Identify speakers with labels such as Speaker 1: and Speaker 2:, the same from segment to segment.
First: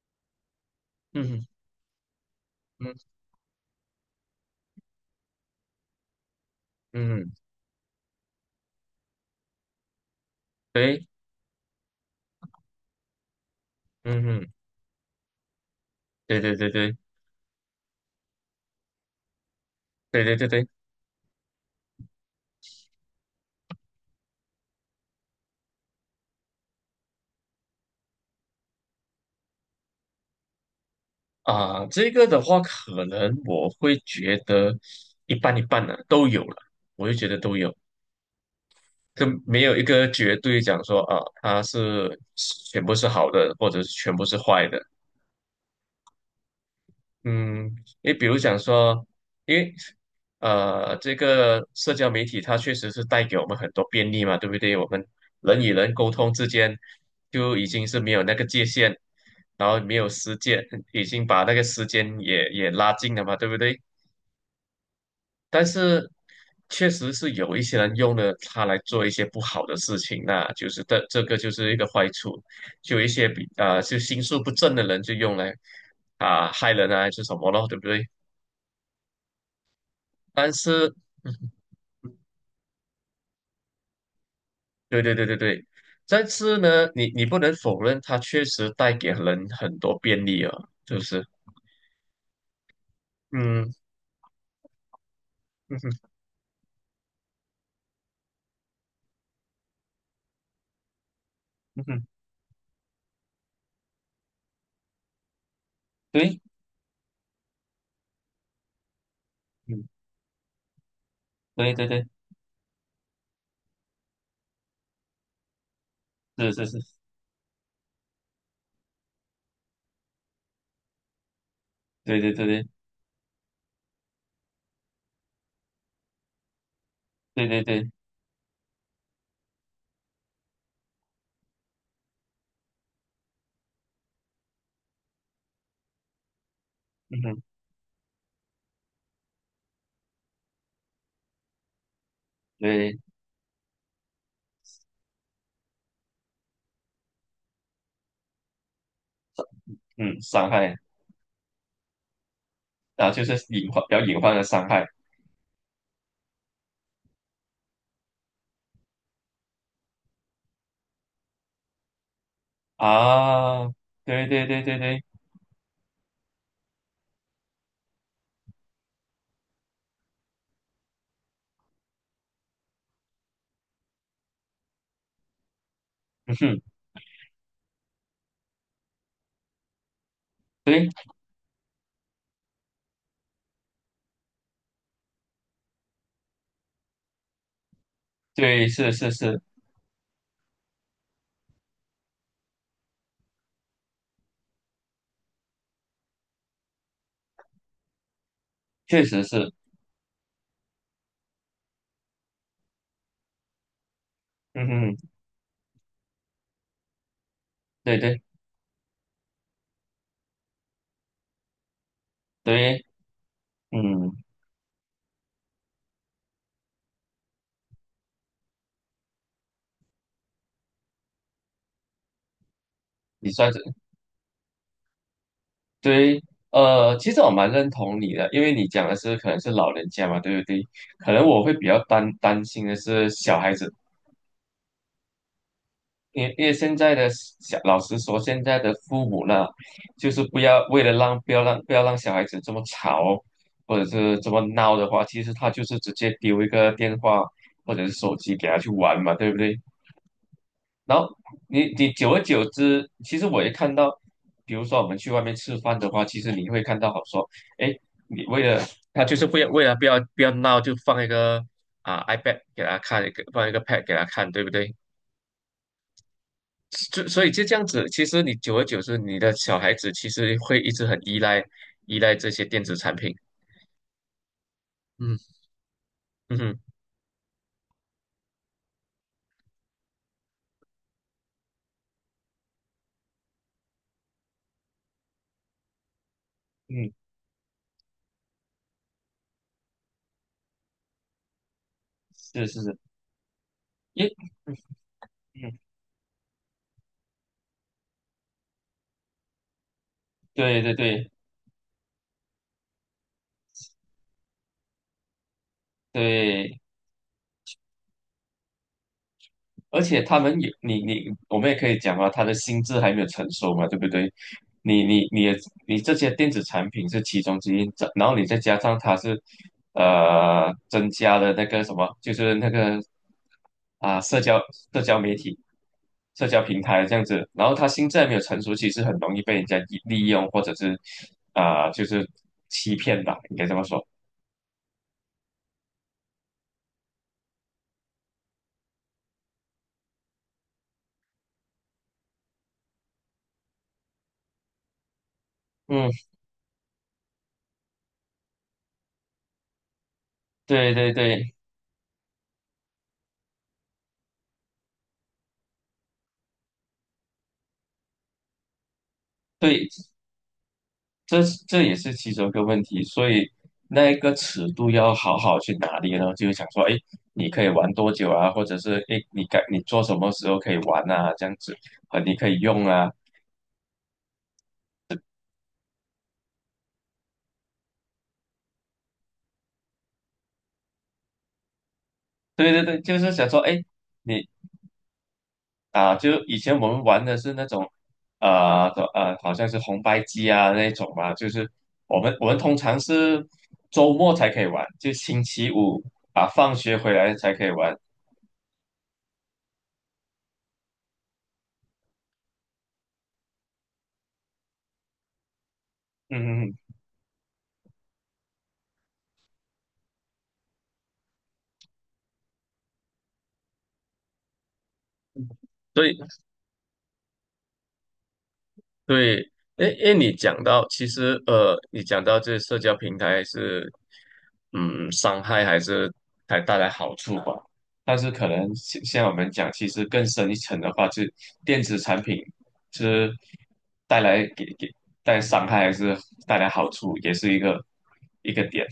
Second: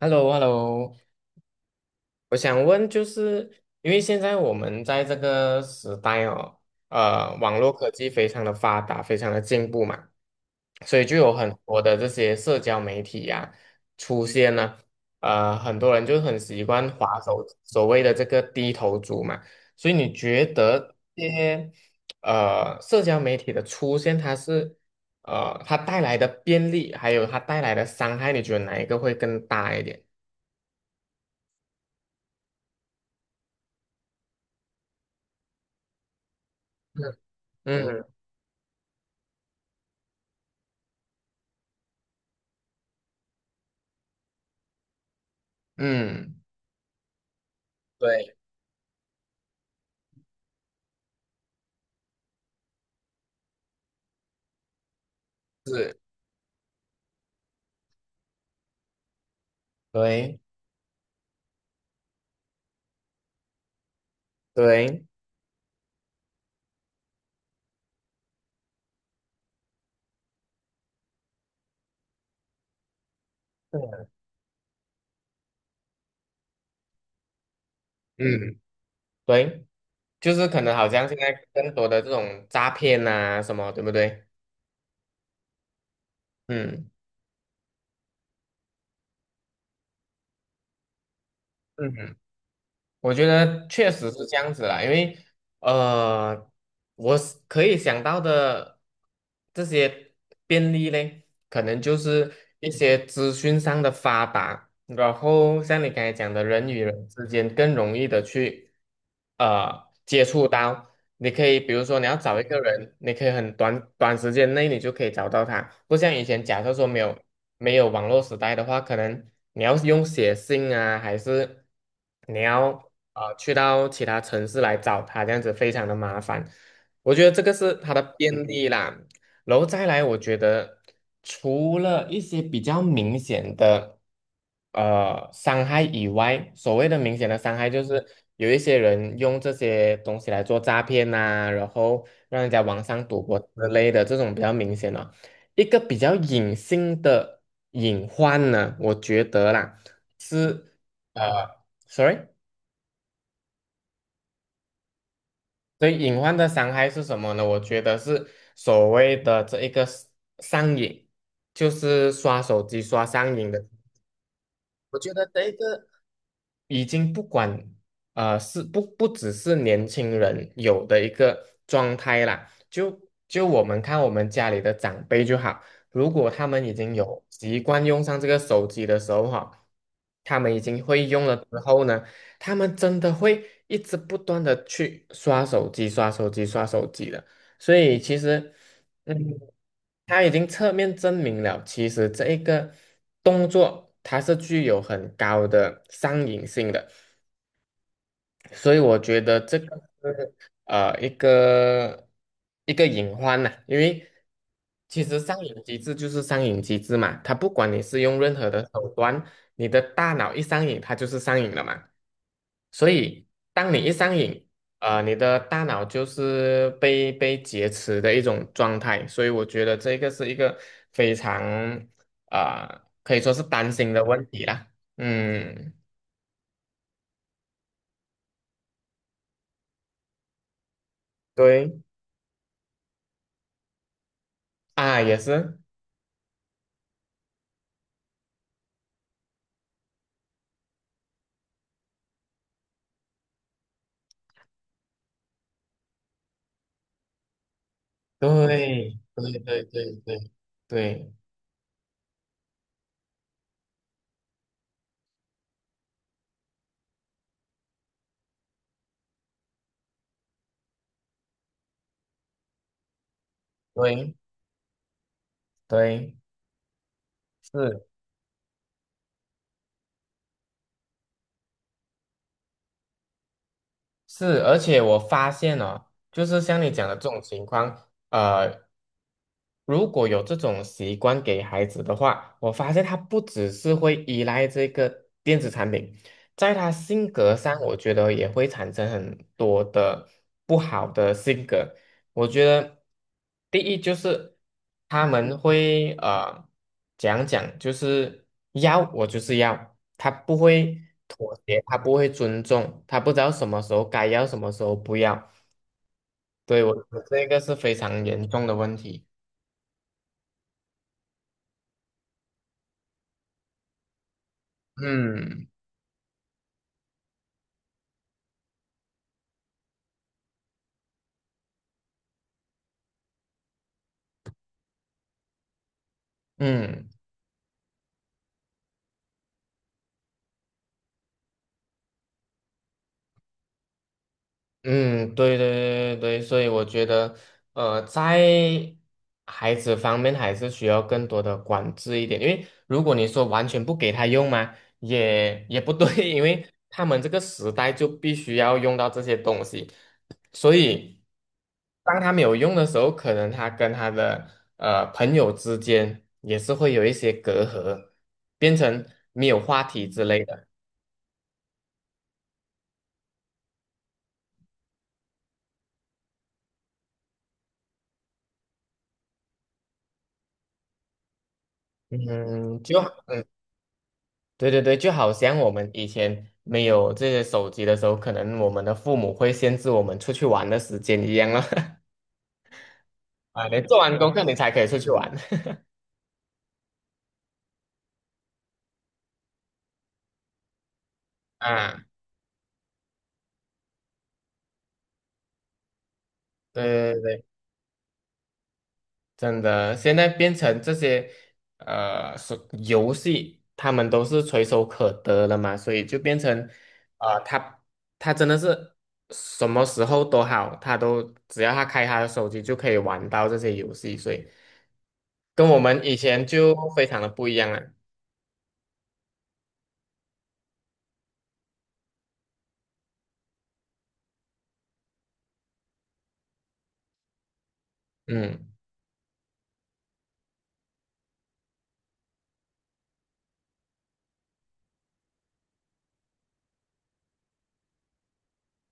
Speaker 1: h e l l o h e l l o
Speaker 2: 嗯
Speaker 1: 我想问，就
Speaker 2: 嗯
Speaker 1: 是因为现在我们在这个时代哦，
Speaker 2: 嗯嗯，
Speaker 1: 网络科技非常的发达，非常的进步嘛，所以
Speaker 2: 对，
Speaker 1: 就有很多的这些社交媒体呀、出
Speaker 2: 嗯嗯，
Speaker 1: 现呢，很多人就很
Speaker 2: 对对
Speaker 1: 习
Speaker 2: 对
Speaker 1: 惯
Speaker 2: 对
Speaker 1: 滑手，所谓的这个低头族嘛，所以你
Speaker 2: 对对对
Speaker 1: 觉
Speaker 2: 对
Speaker 1: 得这些社交媒体的出现，它是它带来的便利，还有它带来的伤害，你觉得哪一个会更大一点？
Speaker 2: 啊，这个的话，可能我会觉得一半一半的、都有了，我就觉得都有，
Speaker 1: 嗯。
Speaker 2: 就没有一个绝对讲说啊，它是全部是好的，或者是全部是坏的。
Speaker 1: 嗯，
Speaker 2: 嗯，你比
Speaker 1: 对，
Speaker 2: 如讲说，因为这个社交媒体它确实是带给我们很多便利嘛，对不对？我们人与人沟通之间就已经是没有那个界限，然后没有时
Speaker 1: 对
Speaker 2: 间，已经把那个时间也拉近了嘛，对不对？
Speaker 1: 对。
Speaker 2: 但是确实是有一些人用了它来做一些不好的事情，那就是这个就是一个坏处，就有一些就心术不正的人就用来啊、害人啊，还是什么咯，对不对？
Speaker 1: 嗯，对，就是
Speaker 2: 但
Speaker 1: 可能好
Speaker 2: 是，
Speaker 1: 像现在更多的这种诈骗啊什么，对不对？
Speaker 2: 对对对对对，但是呢，
Speaker 1: 嗯
Speaker 2: 你不能否认，它确实带给人很多便利啊，就是，
Speaker 1: 嗯，我觉得
Speaker 2: 嗯
Speaker 1: 确实是这样子啦，因为
Speaker 2: 嗯哼
Speaker 1: 呃，我是可以想到的这些便利嘞，可能
Speaker 2: 嗯
Speaker 1: 就
Speaker 2: 哼，
Speaker 1: 是一些资讯上的发达，然后像你刚才讲
Speaker 2: 对，
Speaker 1: 的，人与人之间更容易的去
Speaker 2: 嗯，
Speaker 1: 接触到。你可以比
Speaker 2: 对
Speaker 1: 如
Speaker 2: 对
Speaker 1: 说
Speaker 2: 对，
Speaker 1: 你要找一个人，你可以很短时间内你就可以找到他，不像以前
Speaker 2: 是
Speaker 1: 假
Speaker 2: 是
Speaker 1: 设
Speaker 2: 是，
Speaker 1: 说没有。没有网络时代的话，可能你要用写信啊，还是
Speaker 2: 对对
Speaker 1: 你
Speaker 2: 对
Speaker 1: 要去到其他城市来找他，这样子非常的麻烦。我觉得这
Speaker 2: 对
Speaker 1: 个
Speaker 2: 对
Speaker 1: 是
Speaker 2: 对对，
Speaker 1: 它的便利啦。然后再来，我觉得除了一些比较明显的伤害以外，所谓的明
Speaker 2: 嗯
Speaker 1: 显的
Speaker 2: 哼，
Speaker 1: 伤害就是有一些人用这些东西来做诈骗呐、然后让人家网
Speaker 2: 对，
Speaker 1: 上赌博之类的这种比较明显的。一个比较隐性的隐患呢，我觉得啦，
Speaker 2: 嗯，伤
Speaker 1: 是
Speaker 2: 害
Speaker 1: 呃，sorry，
Speaker 2: 啊，就是隐患，比较隐患的伤害
Speaker 1: 对，隐患的伤害是什么呢？我觉得是所谓的这一个 上瘾，就是刷手机刷上瘾
Speaker 2: 啊，
Speaker 1: 的。
Speaker 2: 对对对对
Speaker 1: 我
Speaker 2: 对，
Speaker 1: 觉得这一个已经不管是不只是年轻人有的一个状态啦，就我们看我们家里的长辈就好，如果
Speaker 2: 嗯
Speaker 1: 他
Speaker 2: 哼，
Speaker 1: 们已经有习惯用上这个手机的时候哈，他们已经
Speaker 2: 对
Speaker 1: 会用了之后呢，他们真的会一直不断的去刷手机、刷手机、刷手机的，所以其实。
Speaker 2: 对是是
Speaker 1: 嗯，
Speaker 2: 是，
Speaker 1: 他已经侧面证明了，其实这一个动作它是具有很高的上瘾性的，所以我
Speaker 2: 确
Speaker 1: 觉
Speaker 2: 实
Speaker 1: 得
Speaker 2: 是，
Speaker 1: 这个是一个隐患呐、因为
Speaker 2: 嗯哼，
Speaker 1: 其实上瘾机制就是上瘾机制嘛，它不管你
Speaker 2: 对
Speaker 1: 是用
Speaker 2: 对
Speaker 1: 任何的手段，你的大脑一上瘾，它就是上瘾了嘛。
Speaker 2: 对，
Speaker 1: 所以当你一
Speaker 2: 嗯，
Speaker 1: 上瘾，你的大脑就是被劫持的一种状态，所以我觉得这个是一个非常啊、可以
Speaker 2: 你
Speaker 1: 说是
Speaker 2: 算是。
Speaker 1: 担心的问题啦。嗯，
Speaker 2: 对，其实我蛮认同你的，因为你讲的是可能是老人家嘛，对不对？可能我会比较
Speaker 1: 对
Speaker 2: 担心的是小孩子，
Speaker 1: 啊，也是。
Speaker 2: 因为现在的小，老实说，现在的父母呢，就是不要为了让不要让小孩子这么吵，或者是这么闹的话，其实他就是直接丢一个电话或者是手
Speaker 1: 对
Speaker 2: 机给他去玩嘛，对
Speaker 1: 对
Speaker 2: 不对？
Speaker 1: 对对对
Speaker 2: 然后
Speaker 1: 对
Speaker 2: 你久而久之，其实我也看到，比如说我们去外面吃饭的话，其实你会看到好说，哎，你为了他就是不要为了不要闹，就放一个啊 iPad 给他看，放一个 Pad 给他
Speaker 1: 对
Speaker 2: 看，对不对？
Speaker 1: 对，
Speaker 2: 就所以就这样
Speaker 1: 是
Speaker 2: 子，其实你久而久之，你的小孩子其实会一直很依赖这些电子产品。
Speaker 1: 是，而且我发
Speaker 2: 嗯
Speaker 1: 现哦，就
Speaker 2: 嗯
Speaker 1: 是
Speaker 2: 哼
Speaker 1: 像你讲的这种情况，如果有这种习惯给孩子的话，我发现他不只是会依赖这个电子产品，在他
Speaker 2: 嗯，
Speaker 1: 性格上，我觉得也会产生很多的不好的性格。我觉
Speaker 2: 是是是，
Speaker 1: 得第一就
Speaker 2: 因
Speaker 1: 是他们
Speaker 2: 嗯，
Speaker 1: 会讲，就是要我就是要，他不
Speaker 2: 对对
Speaker 1: 会
Speaker 2: 对
Speaker 1: 妥协，他不会尊重，他不知道什么时候该要，什么时候不要。
Speaker 2: 对。
Speaker 1: 对，我觉得这个是非常严重的问题。
Speaker 2: 而且他们也，我们也可以讲啊，他的心智还没有成熟嘛，对不对？你你你也
Speaker 1: 嗯。
Speaker 2: 你这些电子产品是其中之一，这然后你再加上它是，增加了那个什么，就是那个啊，社交媒体、社交平台
Speaker 1: 嗯
Speaker 2: 这样子，然后他心智还没有成熟，其实很容易被人家利用，或者是啊、就是欺骗吧，应该这么说。
Speaker 1: 嗯，对对对对对所以我觉得，在孩子方面还是需要更多的管制一点，因为如果你说完全不给他用嘛，也不
Speaker 2: 嗯，
Speaker 1: 对，因为他们这个时代就必须要用到这些东西，所
Speaker 2: 对对
Speaker 1: 以
Speaker 2: 对
Speaker 1: 当他没有用的时候，可能他跟他的朋友之间也是会有一些隔阂，变成没有话
Speaker 2: 对，
Speaker 1: 题之类的。
Speaker 2: 这这也是其中一个问题，所以那一个尺度要好好去拿捏呢，就是想说，哎，你可以玩多久啊，或者是哎，诶你该你做什么时候可以玩啊，这样子，啊，你可以
Speaker 1: 嗯，
Speaker 2: 用
Speaker 1: 就
Speaker 2: 啊，
Speaker 1: 对对对，就好像我们以前没有这些手机的时候，可能我们的父母会限制我们出去玩的时间一样了。
Speaker 2: 对对对，就是想说，
Speaker 1: 啊，你
Speaker 2: 哎，
Speaker 1: 做完功课
Speaker 2: 你
Speaker 1: 你才可以出去玩。
Speaker 2: 啊，就以前我们玩的是那种，呃的呃，好像是红白机啊那种嘛，就 是
Speaker 1: 啊，
Speaker 2: 我们通常是周末才可以玩，就星期五啊，放
Speaker 1: 对
Speaker 2: 学回
Speaker 1: 对对
Speaker 2: 来
Speaker 1: 对，
Speaker 2: 才可以玩，
Speaker 1: 真的，现在变成这些手游戏，他们都是垂手可得了嘛，所以就变
Speaker 2: 嗯，嗯
Speaker 1: 成
Speaker 2: 嗯，
Speaker 1: 呃，他他真的是什么时候都好，他都只要他开他的手机就可以玩到这些游戏，所以跟我们以前就非常的不一样了。
Speaker 2: 对，诶诶，你讲到其实你讲到这社交平台是，嗯，伤害还是还带来好处吧？但是可
Speaker 1: 嗯，
Speaker 2: 能像我们讲，其实更深一层的话，就电子产品是带来给带来伤害还是带来好处，也是一个一个点。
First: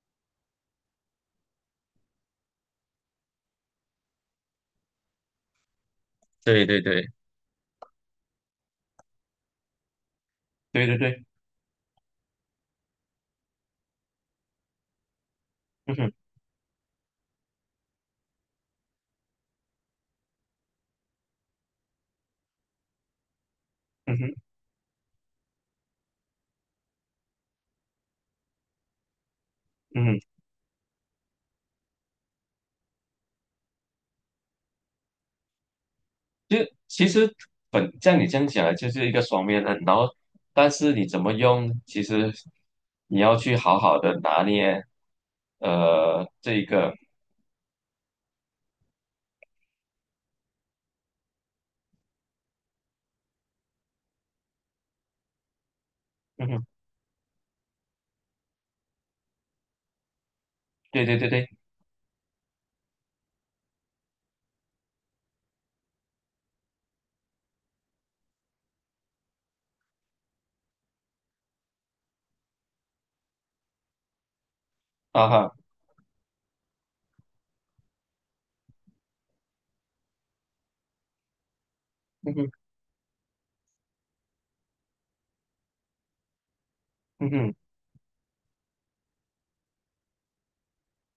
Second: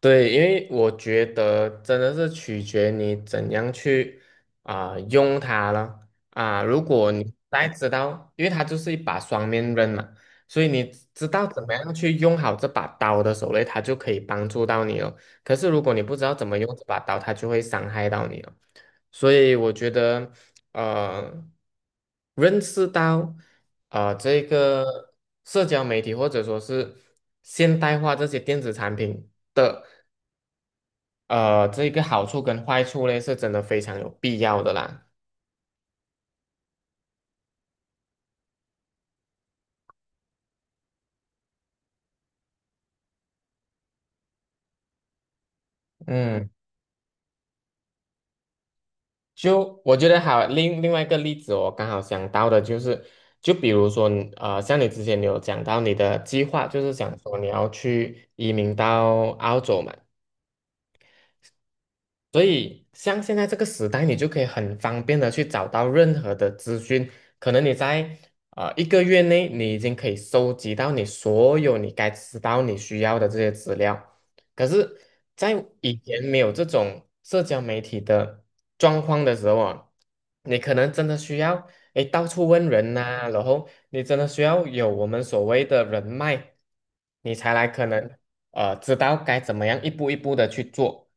Speaker 1: 对，因为我觉得真的是取决你怎样去啊、用它了啊。
Speaker 2: 对对
Speaker 1: 如
Speaker 2: 对，
Speaker 1: 果你大家知道，因为它就是一把双面刃嘛，所以你
Speaker 2: 对对对，
Speaker 1: 知道怎么样去用好这把刀的手候嘞它就可以帮助到你了。可是如
Speaker 2: 嗯
Speaker 1: 果你
Speaker 2: 哼，
Speaker 1: 不知道怎么用这把刀，它就会伤害到你了。所以我觉得，呃，认识到啊、
Speaker 2: 嗯哼，
Speaker 1: 这个社交媒体或者说是现代化这些电子产品的
Speaker 2: 嗯哼。
Speaker 1: 这个好处跟坏处呢，是真的非常有必要的啦。
Speaker 2: 就其实本像你这样讲的，就是一个双面刃。然后，但是你怎么用，其实你要去好好的拿捏，
Speaker 1: 嗯，
Speaker 2: 这一个，
Speaker 1: 就我觉得好，另外一个例子，我刚好想到的就是，就比如说你，像你之前你有讲到你的计
Speaker 2: 嗯哼，
Speaker 1: 划，就是想说你要去移民到澳洲嘛。
Speaker 2: 对对对对，
Speaker 1: 所以，像现在这个时代，你就可以很方便的去找到任何的资讯。可能你在一个月内，你已经可以收集到你所有你该知道、你需要的这些资料。可是，
Speaker 2: 啊哈，
Speaker 1: 在以前没有这种社交媒体的状况的时候啊，你可能真的需要诶到
Speaker 2: 嗯
Speaker 1: 处
Speaker 2: 哼，
Speaker 1: 问人呐、然后你真的需要有我们所谓的人脉，
Speaker 2: 嗯
Speaker 1: 你才
Speaker 2: 哼，
Speaker 1: 来可能知道该怎么样一步一步的去做。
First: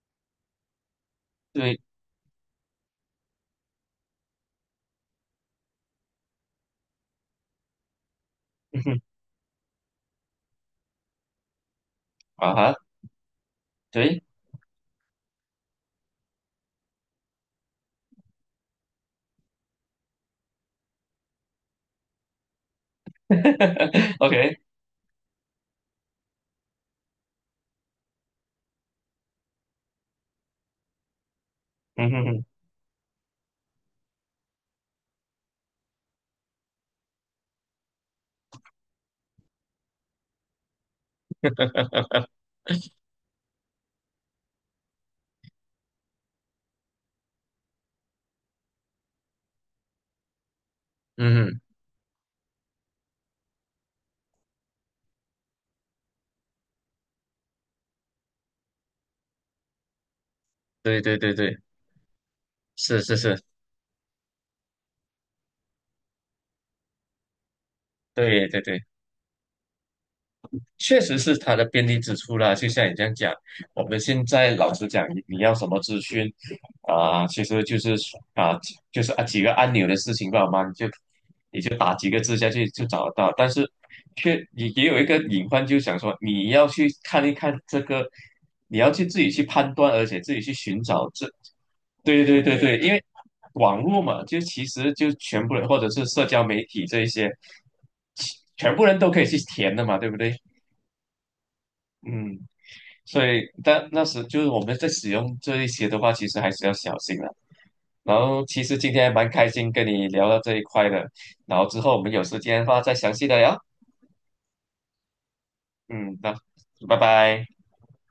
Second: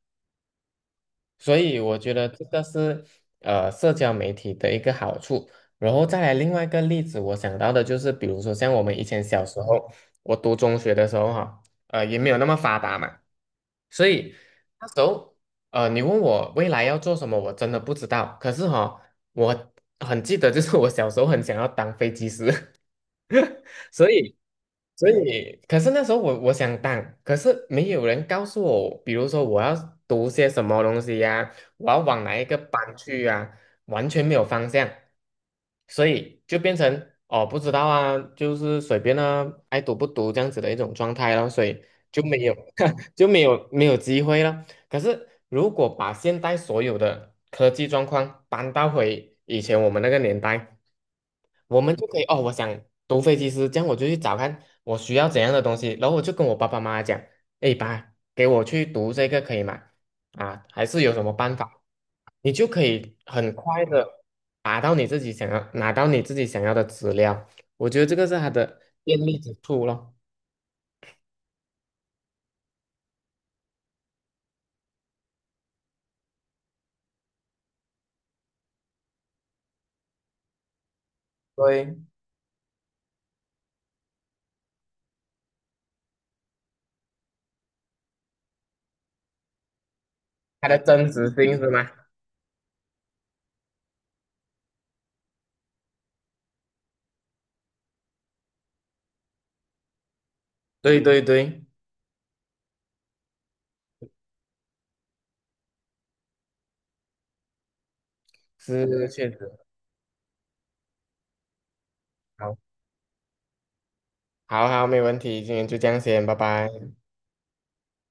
Speaker 1: 所
Speaker 2: 对，
Speaker 1: 以我觉得这个是社交媒体的一个好处。然后再来另外一个例子，我想到的就是，比如说像
Speaker 2: 嗯
Speaker 1: 我们
Speaker 2: 哼，
Speaker 1: 以前小时候，我读中学的时候哈，也没有那
Speaker 2: 啊
Speaker 1: 么
Speaker 2: 哈，
Speaker 1: 发达嘛，所
Speaker 2: 对
Speaker 1: 以那时候你问我未来要做什么，我真的不知道。可是哈、我很记得，就是我小时候很想要当飞机师，所 以
Speaker 2: ，OK，
Speaker 1: 可是那时候我想当，可是没有人告诉我，比如说我要读些什么东西呀、我要
Speaker 2: 嗯
Speaker 1: 往
Speaker 2: 哼
Speaker 1: 哪一
Speaker 2: 哼，
Speaker 1: 个班去呀、完全没有方向，所以就变成哦不知道啊，就是随便啊，爱读不读这样子的一种状态咯，所以就没有 就没有机会了。可是如果把现代所有的科技状况搬到回以前我们那个年代，
Speaker 2: 嗯哼，
Speaker 1: 我们就可以哦，我想读飞机师，这样我就去找看我需要怎样的东西，然后我就跟我爸爸妈妈讲，哎爸，给我去读这个可以吗？啊，还
Speaker 2: 对
Speaker 1: 是有
Speaker 2: 对
Speaker 1: 什么
Speaker 2: 对
Speaker 1: 办
Speaker 2: 对，
Speaker 1: 法？你就可
Speaker 2: 是是
Speaker 1: 以
Speaker 2: 是，
Speaker 1: 很快的达到你自己想要拿到你自己想要的资料，我觉得这个是
Speaker 2: 对
Speaker 1: 它
Speaker 2: 对
Speaker 1: 的
Speaker 2: 对。
Speaker 1: 便利之处咯。
Speaker 2: 确实是它的便利之处啦，就像你这样讲，我们现在老实讲，你要什么资讯啊、其实啊、就是啊几个按钮的事情吧嘛，你就打
Speaker 1: 对，
Speaker 2: 几个字下去就找得到。但是却也有一个隐患，就想说你要去看一看这个，你要去自己去判断，而且自己去
Speaker 1: 它的
Speaker 2: 寻
Speaker 1: 真
Speaker 2: 找这，
Speaker 1: 实性是吗？
Speaker 2: 对对对对，因为网络嘛，就其实就全部人或者是社交媒体这一些，其全部人都可以去填的嘛，对不对？
Speaker 1: 对对对，
Speaker 2: 嗯。所以，但那时就是我们在使用这一些的话，其实还是要小心的。然后，其实今天
Speaker 1: 是
Speaker 2: 还蛮
Speaker 1: 确实。
Speaker 2: 开心跟你聊到这一块的。然后之后我们有时
Speaker 1: 好，
Speaker 2: 间的话再详细的聊。
Speaker 1: 好好，没问题，今天就这样
Speaker 2: 嗯，
Speaker 1: 先，
Speaker 2: 那
Speaker 1: 拜拜。
Speaker 2: 拜拜。